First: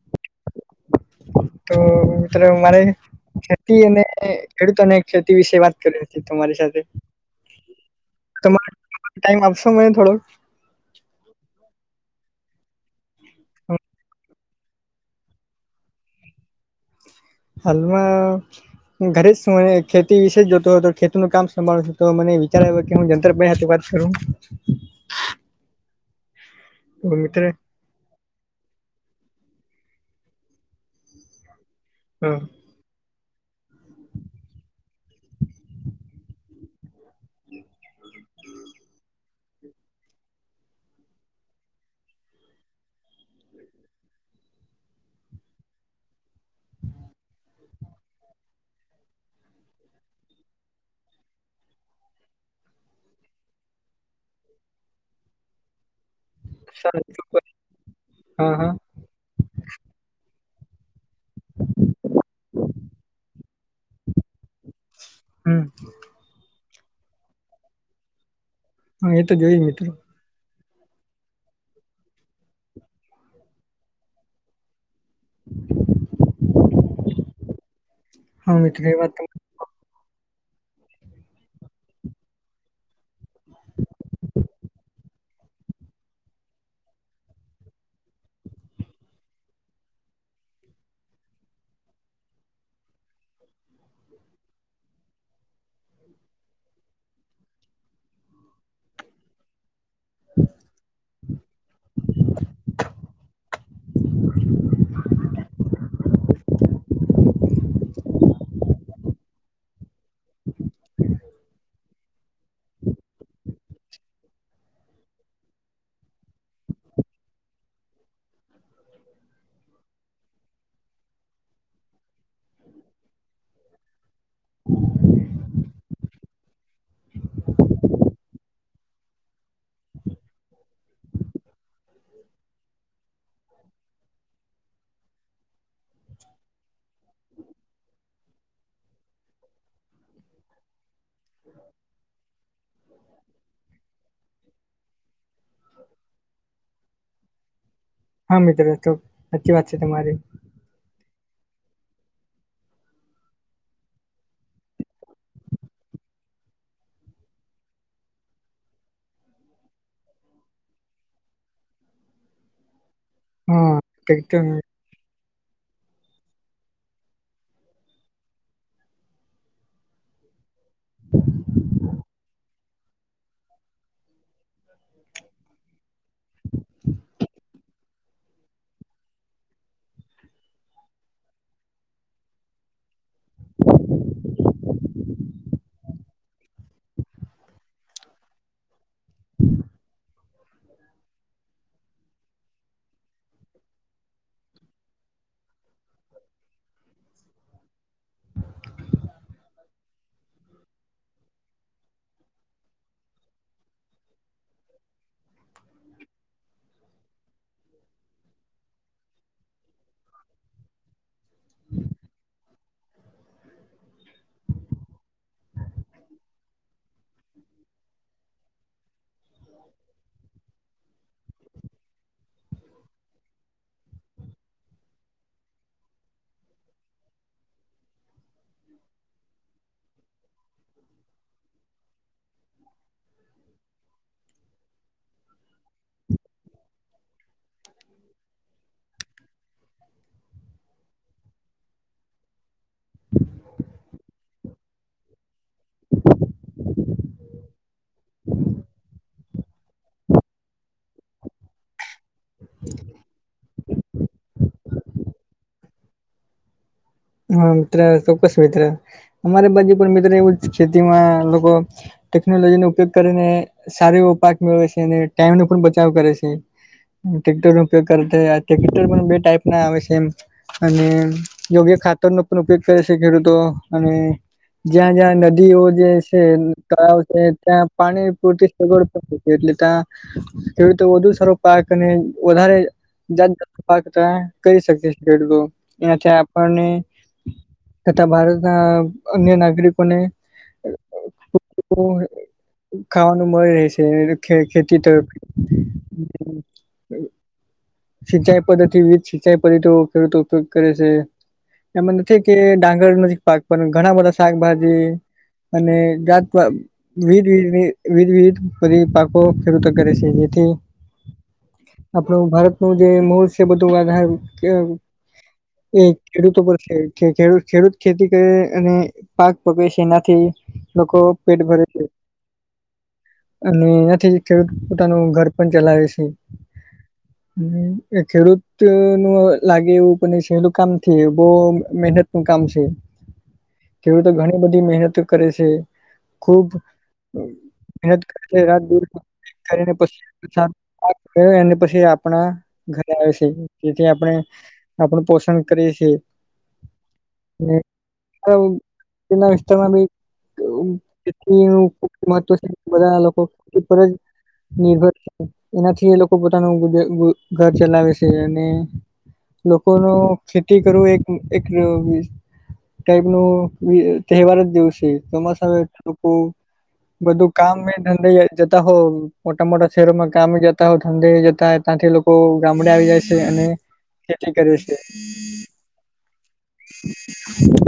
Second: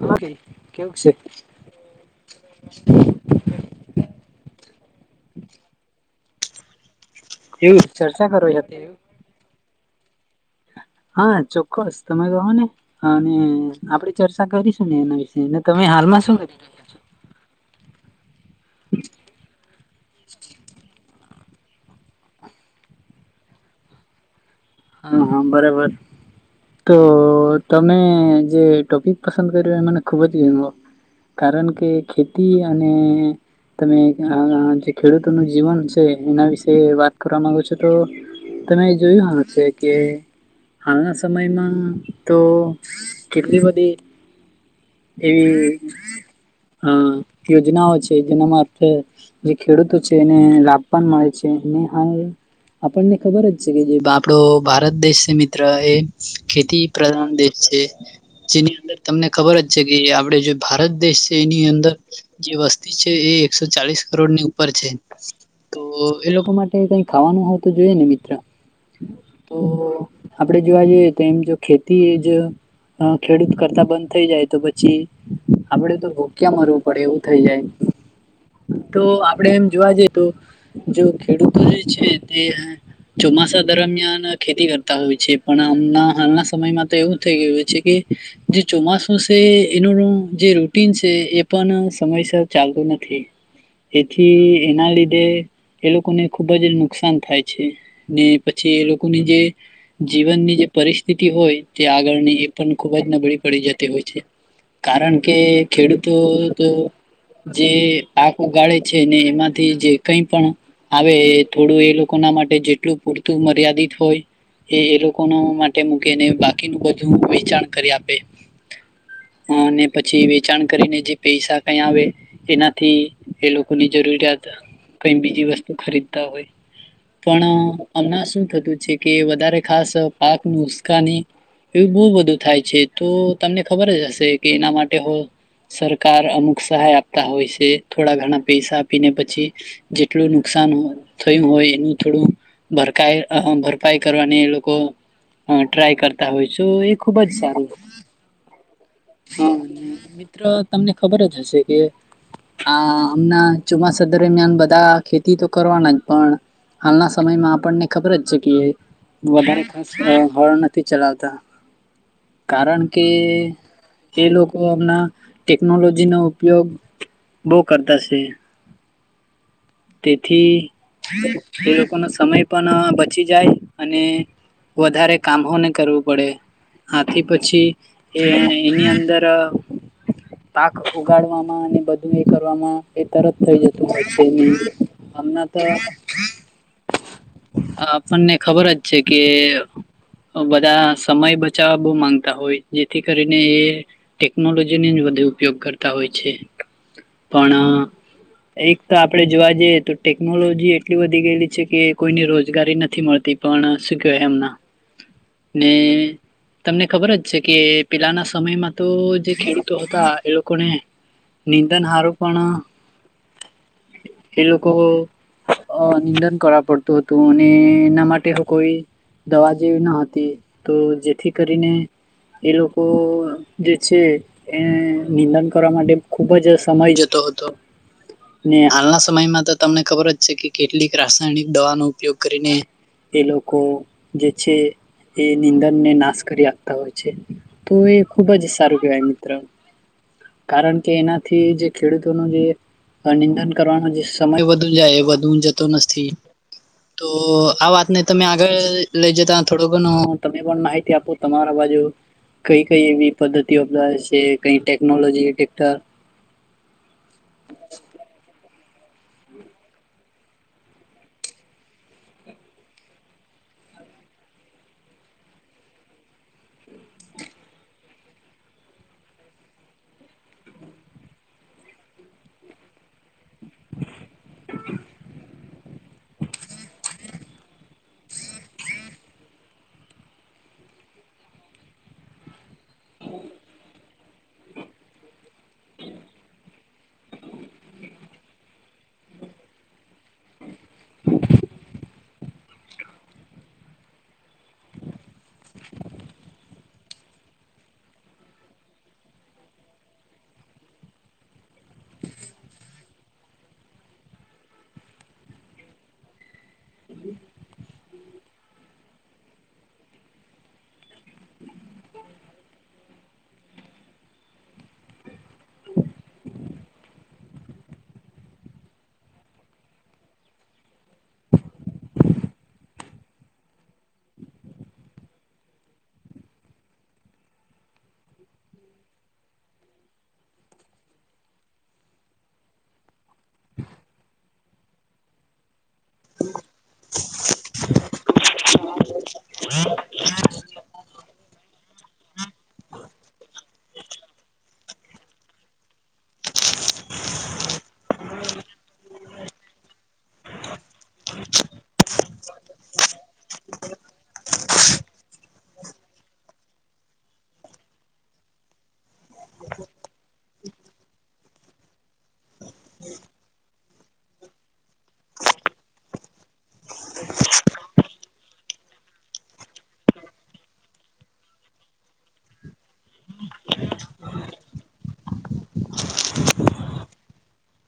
હુ કે કેવું છે તો મિત્ર અમારે ખેતી અને ખેડૂતોને ખેતી વિશે વાત કરવી હતી તમારી સાથે એવું ચર્ચા કરવી તમા હતી ટાઈમ આપશે મને થોડક હા ચોક્કસ તમે કહો ને અને આપડી ચર્ચા કરીશું ને એના વિશે ને તમે હાલમાં શું કરી રહ્યા છો હાલમાં ઘરે જ શું અને ખેતી વિશે જોતો હોય તો ખેતી નું કામ સંભાળતો તો મને વિચાર આવ્યો કે હું જંત્રભાઈ હાથે વાત કરું હા હા બરાબર તો તમે જે ટોપિક પસંદ કરયો એ મને ખૂબ જ [unintelligible] કારણ કે હા ખેતી અને તમે અ જે ખેડૂતોનું જીવન શે એના વિશે વાત કરવા માંગો છો તો તમે એ જોયું હશે કે હાલના સમયમાં તો કેટલી બધી એવી આ યોજનાઓ છે જેનામાં મારફત જે ખેડૂતો છે એને લાભ પણ મળે છે એની [unintelligible] આપણને ખબર જ છે કે જે આપણો ભારત દેશ છે મિત્ર એ ખેતી પ્રધાન દેશ છે હા હા જેની અંદર તમને ખબર જ જે કે આપડે જે ભારત દેશ છે એની અંદર જે વસ્તી છે એ એકસો ચાલીસ કરોડ ની ઉપ પર છે હમ તો એ લોકો માટે કઈ ખાવાનું હો તો જોઈએ ને મિત્ર હા એ તો જોઈ મિત્રો આપડે જોવા જઈએ તો એમ જો ખેતી જ ખેડૂત કરતા બંધ થઈ જાય તો પછી આપડે તો ભૂક્યા મરવું પડે એવું થઈ જાય હા મિત્રો એ તો વાત આ આપડે એમ જોવા જઈએ તો જો ખેડૂતો જે છે તે ચોમાસા દરમિયાન ખેતી કરતા હોય છે પણ આમના હાલના સમયમાં તો એવું થઈ ગયું છે કે જે ચોમાસ શું છે એનોનું જે રૂટીન છે એ પણ સમયસર ચાલતું નથી એથી એના લીધે એ લોકોને ખુબ જ નુકસાન થાય છે ને પછી એ લોકોને જે જીવનની જે પરિસ્થિતિ હોય તે આગળની એ પણ ખુબ જ નબળી પડી જાય તેવું છે કારણ કે ખેડૂતો તો જે પાક ઉગાળે છે ને એમાંથી જે કઈ પણ આવે એ થોડું એ લોકો ના માટે જેટલું પૂરતું મર્યાદિત હોય એ એ લોકો માટે મૂકીને બાકીનું બધું વેચાણ કરી આપે અને પછી વેચાણ કરીને જે પૈસા કઈ આવે એનાથી એ લોકોની જરૂરિયાત કઈ બીજી વસ્તુ ખરીદતા હોય પણ હમણા શું થતું છે કે વધારે ખાસ પાક નુ ઉસ્કાની એવ બહુ બધું થાય છે તો તમને ખબર જ હશે કે એના માટે હો સરકાર અમુક સહાય આપતા હોય છે થોડા ઘણા પૈસા આપીને પછી જેટલું નુકસાન થયું હોય એનું થોડું ભરપાઈ ભરપાઈ કરવાની એ લોકો ટ્રાય કરતા હોય છે. ખુબ જ સારું. હા મિત્રો તો સાચી વાત છે તમારી મ્ર તમને ખબર જ હશે કે હ હમના ચોમાસા દરમિયાન બધા ખેતી તો કરવાના જ પણ હાલના સમયમાં આપણને ખબર જ છે કે વધારે ખાસ હોળ નથી ચલાવતા કારણ કે એ હા લોકો અમના ટેકનોલોજી નો ઉપયોગ બહુ કરતા છે. તેથી તે લોકોનો સમય પણ બચી જાય અને વધારે કામોને કરવું પડે આથી પછી એ એની અંદર પાક ઉગાડવામાં અને બધું એ કરવામાં એ તરત થઈ જતું હમણાં તો આપણને ખબર જ છે કે બધા સમય બચાવવા બહુ માંગતા હોય જેથી કરીને એ ટેકનોલોજી જ વધુ ઉપયોગ કરતા હોય છે. પણ એક તો આપડે જોવા જઈએ તો ટેકનોલોજી એટલી વધી ગયેલી છે કે કોઈને રોજગારી નથી મળતી પણ શું કહેવાય એમના [inaudible] ને તમને ખબર જ છે કે પેલાના સમયમાં તો જે ખેડૂ તો હતા એ લોકોને નિંદન હારું પણ એ લોકો નિંદન કરવા પડતું હતું અને એના માટે કોઈ દવા જેવી ન હતી તો જેથી કરીને એ લોકો લોકો જે છે એ નિંદન કરવા માટે ખુબ જ સમય જતો હતો ને હાલના સમયમાં તો તમને ખબર જ છે કે કેટલીક રાસાયણિક દવાનો ઉપયોગ કરીને એ લોકો જે છે. એ નીંદન ને નાશ કરી આપતા હોય છે તો એ ખુબ જ સારું કેહેવાય મિત્ર કારણ કે એનાથી જે ખેડૂતો ન જે નિંદન કરવાનો જે સમય વધુ જાય વધુ જતો નથી તો આ વાતને તમે આગળ લઈ જતા થોડું ઘણું તમે પણ માહિતી આપો તમારા બાજુ કઈ કઈ એવી પદ્ધતિ અપનાવે છે કઈ ટેકનોલોજી્ટર હા મિત્ર ચોક્કસ મિત્ર અમારી બાજુ પણ મિત્ર એવું જ ખેતીમાં લોકો ટેકનોલોજીનો ઉપયોગ કરીને સારો એવો પાક મેળવે છે અને ટાઈમનો પણ બચાવ કરે છે. ટ્રેક્ટર નો ઉપયોગ કરે્રેક્ટર પણ બે ટાઈપ ના આવે છે એમ અને યોગ્ય ખાત [inaudible] ઉપયોગ કરે છે ખેડૂતો અને જ્યાં જ્યાં નદી વ્યક્તિઓ જે છે તળાવ છે ત્યાં પાણી પૂરતી સગવડ એટલે ત્યાં એવીતે વધુ સારો પાક અને વધારે જાત કરી શકે ખેડૂતો એનાથી આપણને તથા ભારતના અન્ય નાગરિકોને [unintelligible] ખાવાનું મળી રહે છે ખેતી તરફ સિંચાઈ પદ્ધતિ વિધ સિંચાઈ પદ્ધતિ ખેડૂતો ઉપયોગ કરે છે. એમાં નથી કે ડાંગર નજીક પાક પણ ઘણા બધા શાકભાજી અને વિધ વિધ વિધ વિધ પરી પાકો ખેડૂતો કરે છે જેથી આપણું ભારત નું જે મોર બધુંધા કે એ ખેડૂતો પર ખે ખે ખેડૂત ખેડૂત ખેતી કરે અને પાક પકવે છે એનાથી લોકો પેટ ભરે છે. અને એનાથી ખેડૂત પોતાનું ઘર પણ ચલાવે છે. હમ ખેડૂત નું લાગે એવું પણ સેલું કામ નથી એવું. બવ મહેનત નું કામ છે ખેડૂતો ઘણી બધી મહેનત કરે છે. ખુબ મહેનત [unintelligible] કરી ને. [unintelligible] [unintelligible] એને પછી આપણા ઘરે આવે છે જેથી આપણે આપણું પોષણ કરીએ છીએ. અને આમ એના વિસ્તારમાં ભી [unintelligible] નિર્ભર [unintelligible] એનાથી એ લોકો પોતાનું વિદે વી ઘર ચલાવે છે અને લોકો નો ખેતી કરવું એક હમ એકય હુ ટાઈપનું એહ તહેવાર જ દવસે ચોમાસા [unintelligible] તો તો બધું કામ ધંધા જતા હો મોટા મોટા શહેરોમાં કામે જતા હોવ ઠંડી જતા હોય ત્યાંથી લોકો ગામડે આવી જાય છે અને ખેતી કરે છે.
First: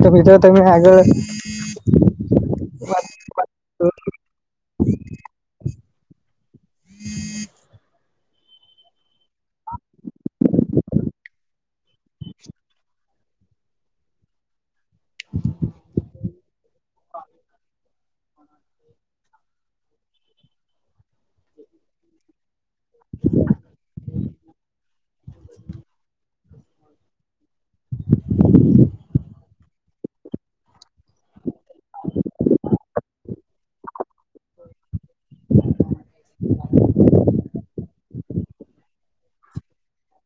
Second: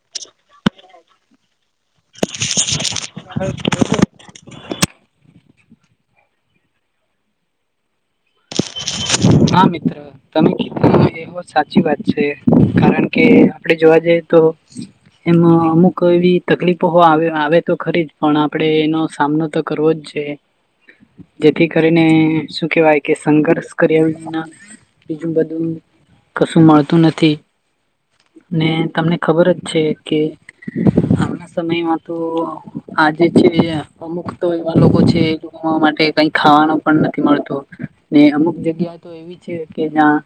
તો બીજો તમે હાજર હોય. [unintelligible] હા મિત્ર તમે કીધો એવ સાચી વાત છે કારણ કે આપડે જોવા જઈએ તો એમાં અમુક એવી તકલીફો આવે આવે તો ખરી જ પણ આપડે એનો સામનો તો કરવો જ છે. જેથી કરીને શું કેહેવાય કે સંઘર્ષ કર્યા ના બીજું બધું કશું મળતું નથી ને તમને ખબર જ છે કે હાલના સમયમાં તો આજે છે. અમુક તો એવા લોકો છે એ લોકો માટે કઈ ખાવાનો પણ નથી મળતો. ને અમુક જગ્યા તો એવી છે કે જ્યાં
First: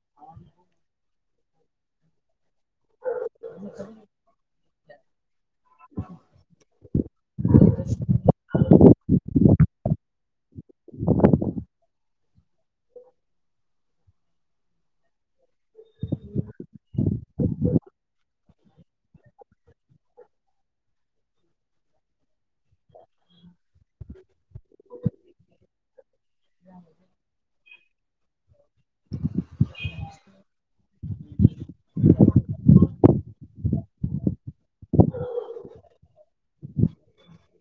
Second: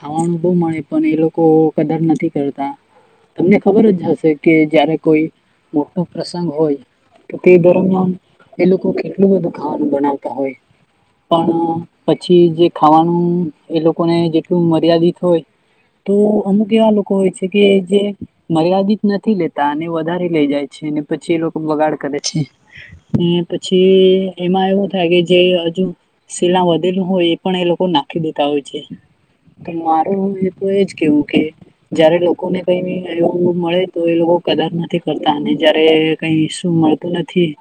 ખાવાનું બહુ મળે પણ એ લોકો કદર નથી કરતા. તમને ખબર જ હશે કે જયારે કોઈ મોટો પ્રસંગ હોય તો તે દરમિયાન એ લોકો કેટલું બધું ખાવાનું બનાવતા હોય. પણ પછી જે ખાવાનું એ લોકોને જેટલું મર્યાદિત હોય તો અમુક એવા લોકો હોય છે કે જે મર્યાદિત નથી લેતા અને વધારે લઇ જાય છે અને પછી એ લોકો બગાડ કરે છે. ઈ પછી એમાં એવું થાય કે જે હજુ શિલા વધેલું હોય એ પણ એ લોક કો નાખી દેતા હોય છે તો મારું એ તો એજ કેવું કે જયારે લોકોને કઈ એવું મળે તો એ લોકો કદર નથી કરતા અને જયારે કઈ શું મળ તુ નથી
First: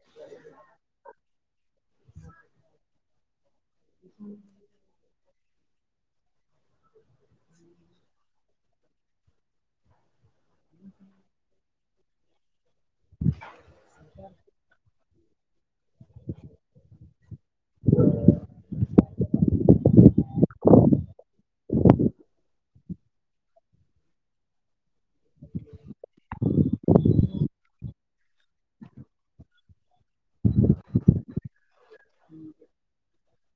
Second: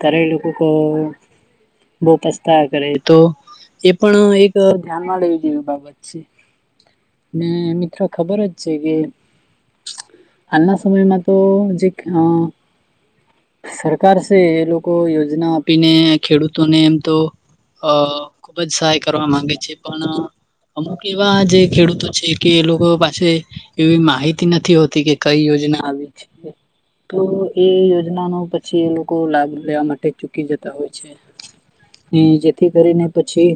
તારે એ લોકો કો બહુ પસ્તા કરે તો એ પણ એક ધ્યાનમાં લેવી જેવી બાબત છે. ને મિત્રો ખબર જ છે કે હાલના સમયમાં તો જેક અ સરકાર છે એ લોકો યોજના આપીને ખેડૂતોને એમ તો અ ખુબ જ સહાય કરવા માંગે છે પણ અમુક એવા જે ખેડૂતો છે કે એ લોકો પાસે એવી માહિતી નથી હોતી કે કઈ યોજના આવી છે. તો એ યોજના ન પછી એ લોકો લાભ લેવા માટે ચૂકી જતા હોય છે. હમ જેથી કરીને પછી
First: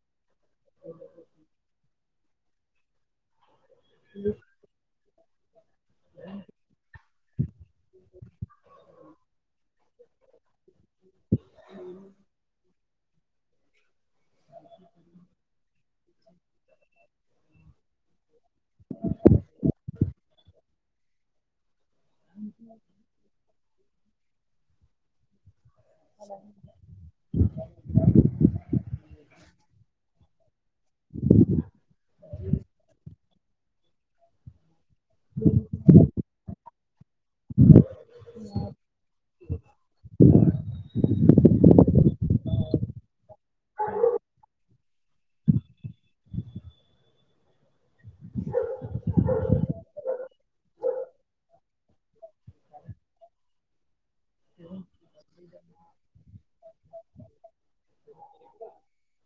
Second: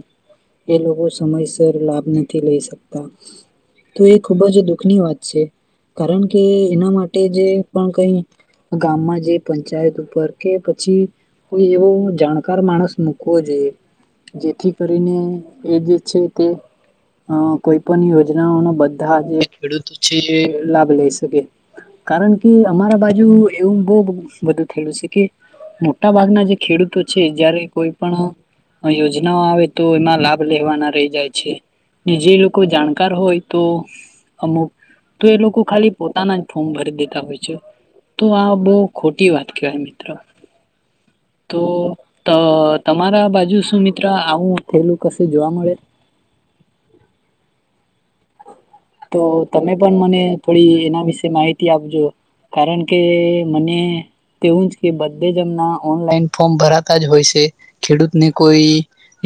એ લોકો સમયસર લાભ નથી લઈ શકતા. તો એ ખૂબ જ દુઃખ ની વાત છે કારણ કે એના માટે જે પણ કઈ ગામમાં જે પંચાયત ઉપર કે પછી કોઈ એવો જાણકાર માણસ મૂકવો જોઈ જેથી ને એ જે છે તે અ કોઈ પણ યોજનાઓના બધા આજે ખેડૂતો લાભ લઈ શકે કારણ કે અમારા બા જુ એવું બહું બધું થયું શકે મોટા ભાગના જે ખેડૂતો છે જયારે કોઈ પણ યોજનાઓ આવે તો એમાં લાભ લેવાના રહી જાય છે ને જે લોકો જાણકાર હોય તો અમુક તો એ લોકો ખાલી પોતાના જ ફોર્મ ભરી દે તા હોય છે તો આ બહું ખોટી વાત કહેવાય મિ તો તમારા બાજુ શું મિત્ર આવું થેલું કશું જોવા મળે? તો તમે પણ મને થોડી એના વિશે માહિતી આપજો. કારણ કે મને તેવું જ કે બધે જ એમના ઓનલાઈન ફોર્મ ભરાતા જ હોય છે ખેડૂતને કોઈ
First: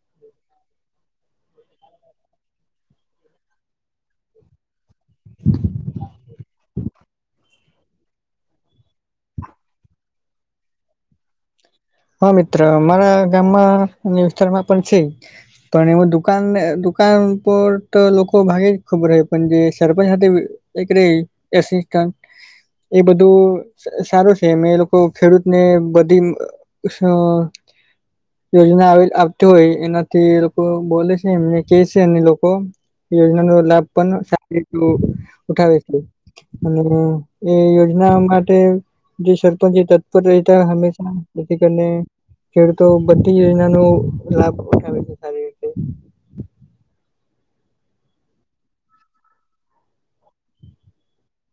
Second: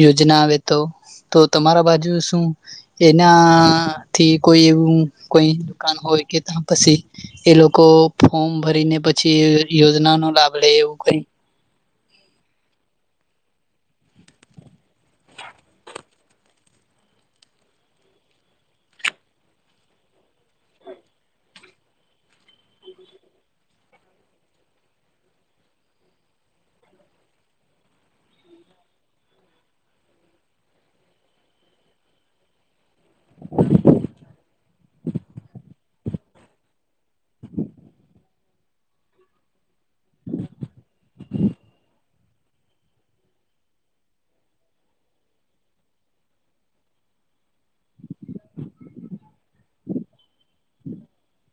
યોજના આવે તો તો તમારા બાજુ શું એના થી કોઈ એવું કોઈ દુકાનો હોય કે ત પછી એ લોકો ફોર્મ ભરી ને પછી યોજનાનો લાભ લે એવું કઈ? હા મિત્ર મારા ગામમાં વિસ્તારમાં પણ છે. પણ એમાં દુકાન દુકાન પર તો લોકો ભાગે જ ખબર છે પણ જે સરપંચ સાથે [unintelligible] એ બધું સારું છે એ એ લોકો ખેડૂતને બધી [unintelligible] યોજના આવતી હોય એનાથી એ લોકો બોલે છે, એમને કે છે એ લોકો યોજનાનો લાભ પણ સારી [unintelligible] ઉઠાવે છે. અને એ યોજના માટે જે સરપંચ છે તંદ પર રહેતા હંમેશા જેથી કરીને ખેડૂતો બધી યોજનાનો લાભ ઉઠાવે [unintelligible] [unintelligible]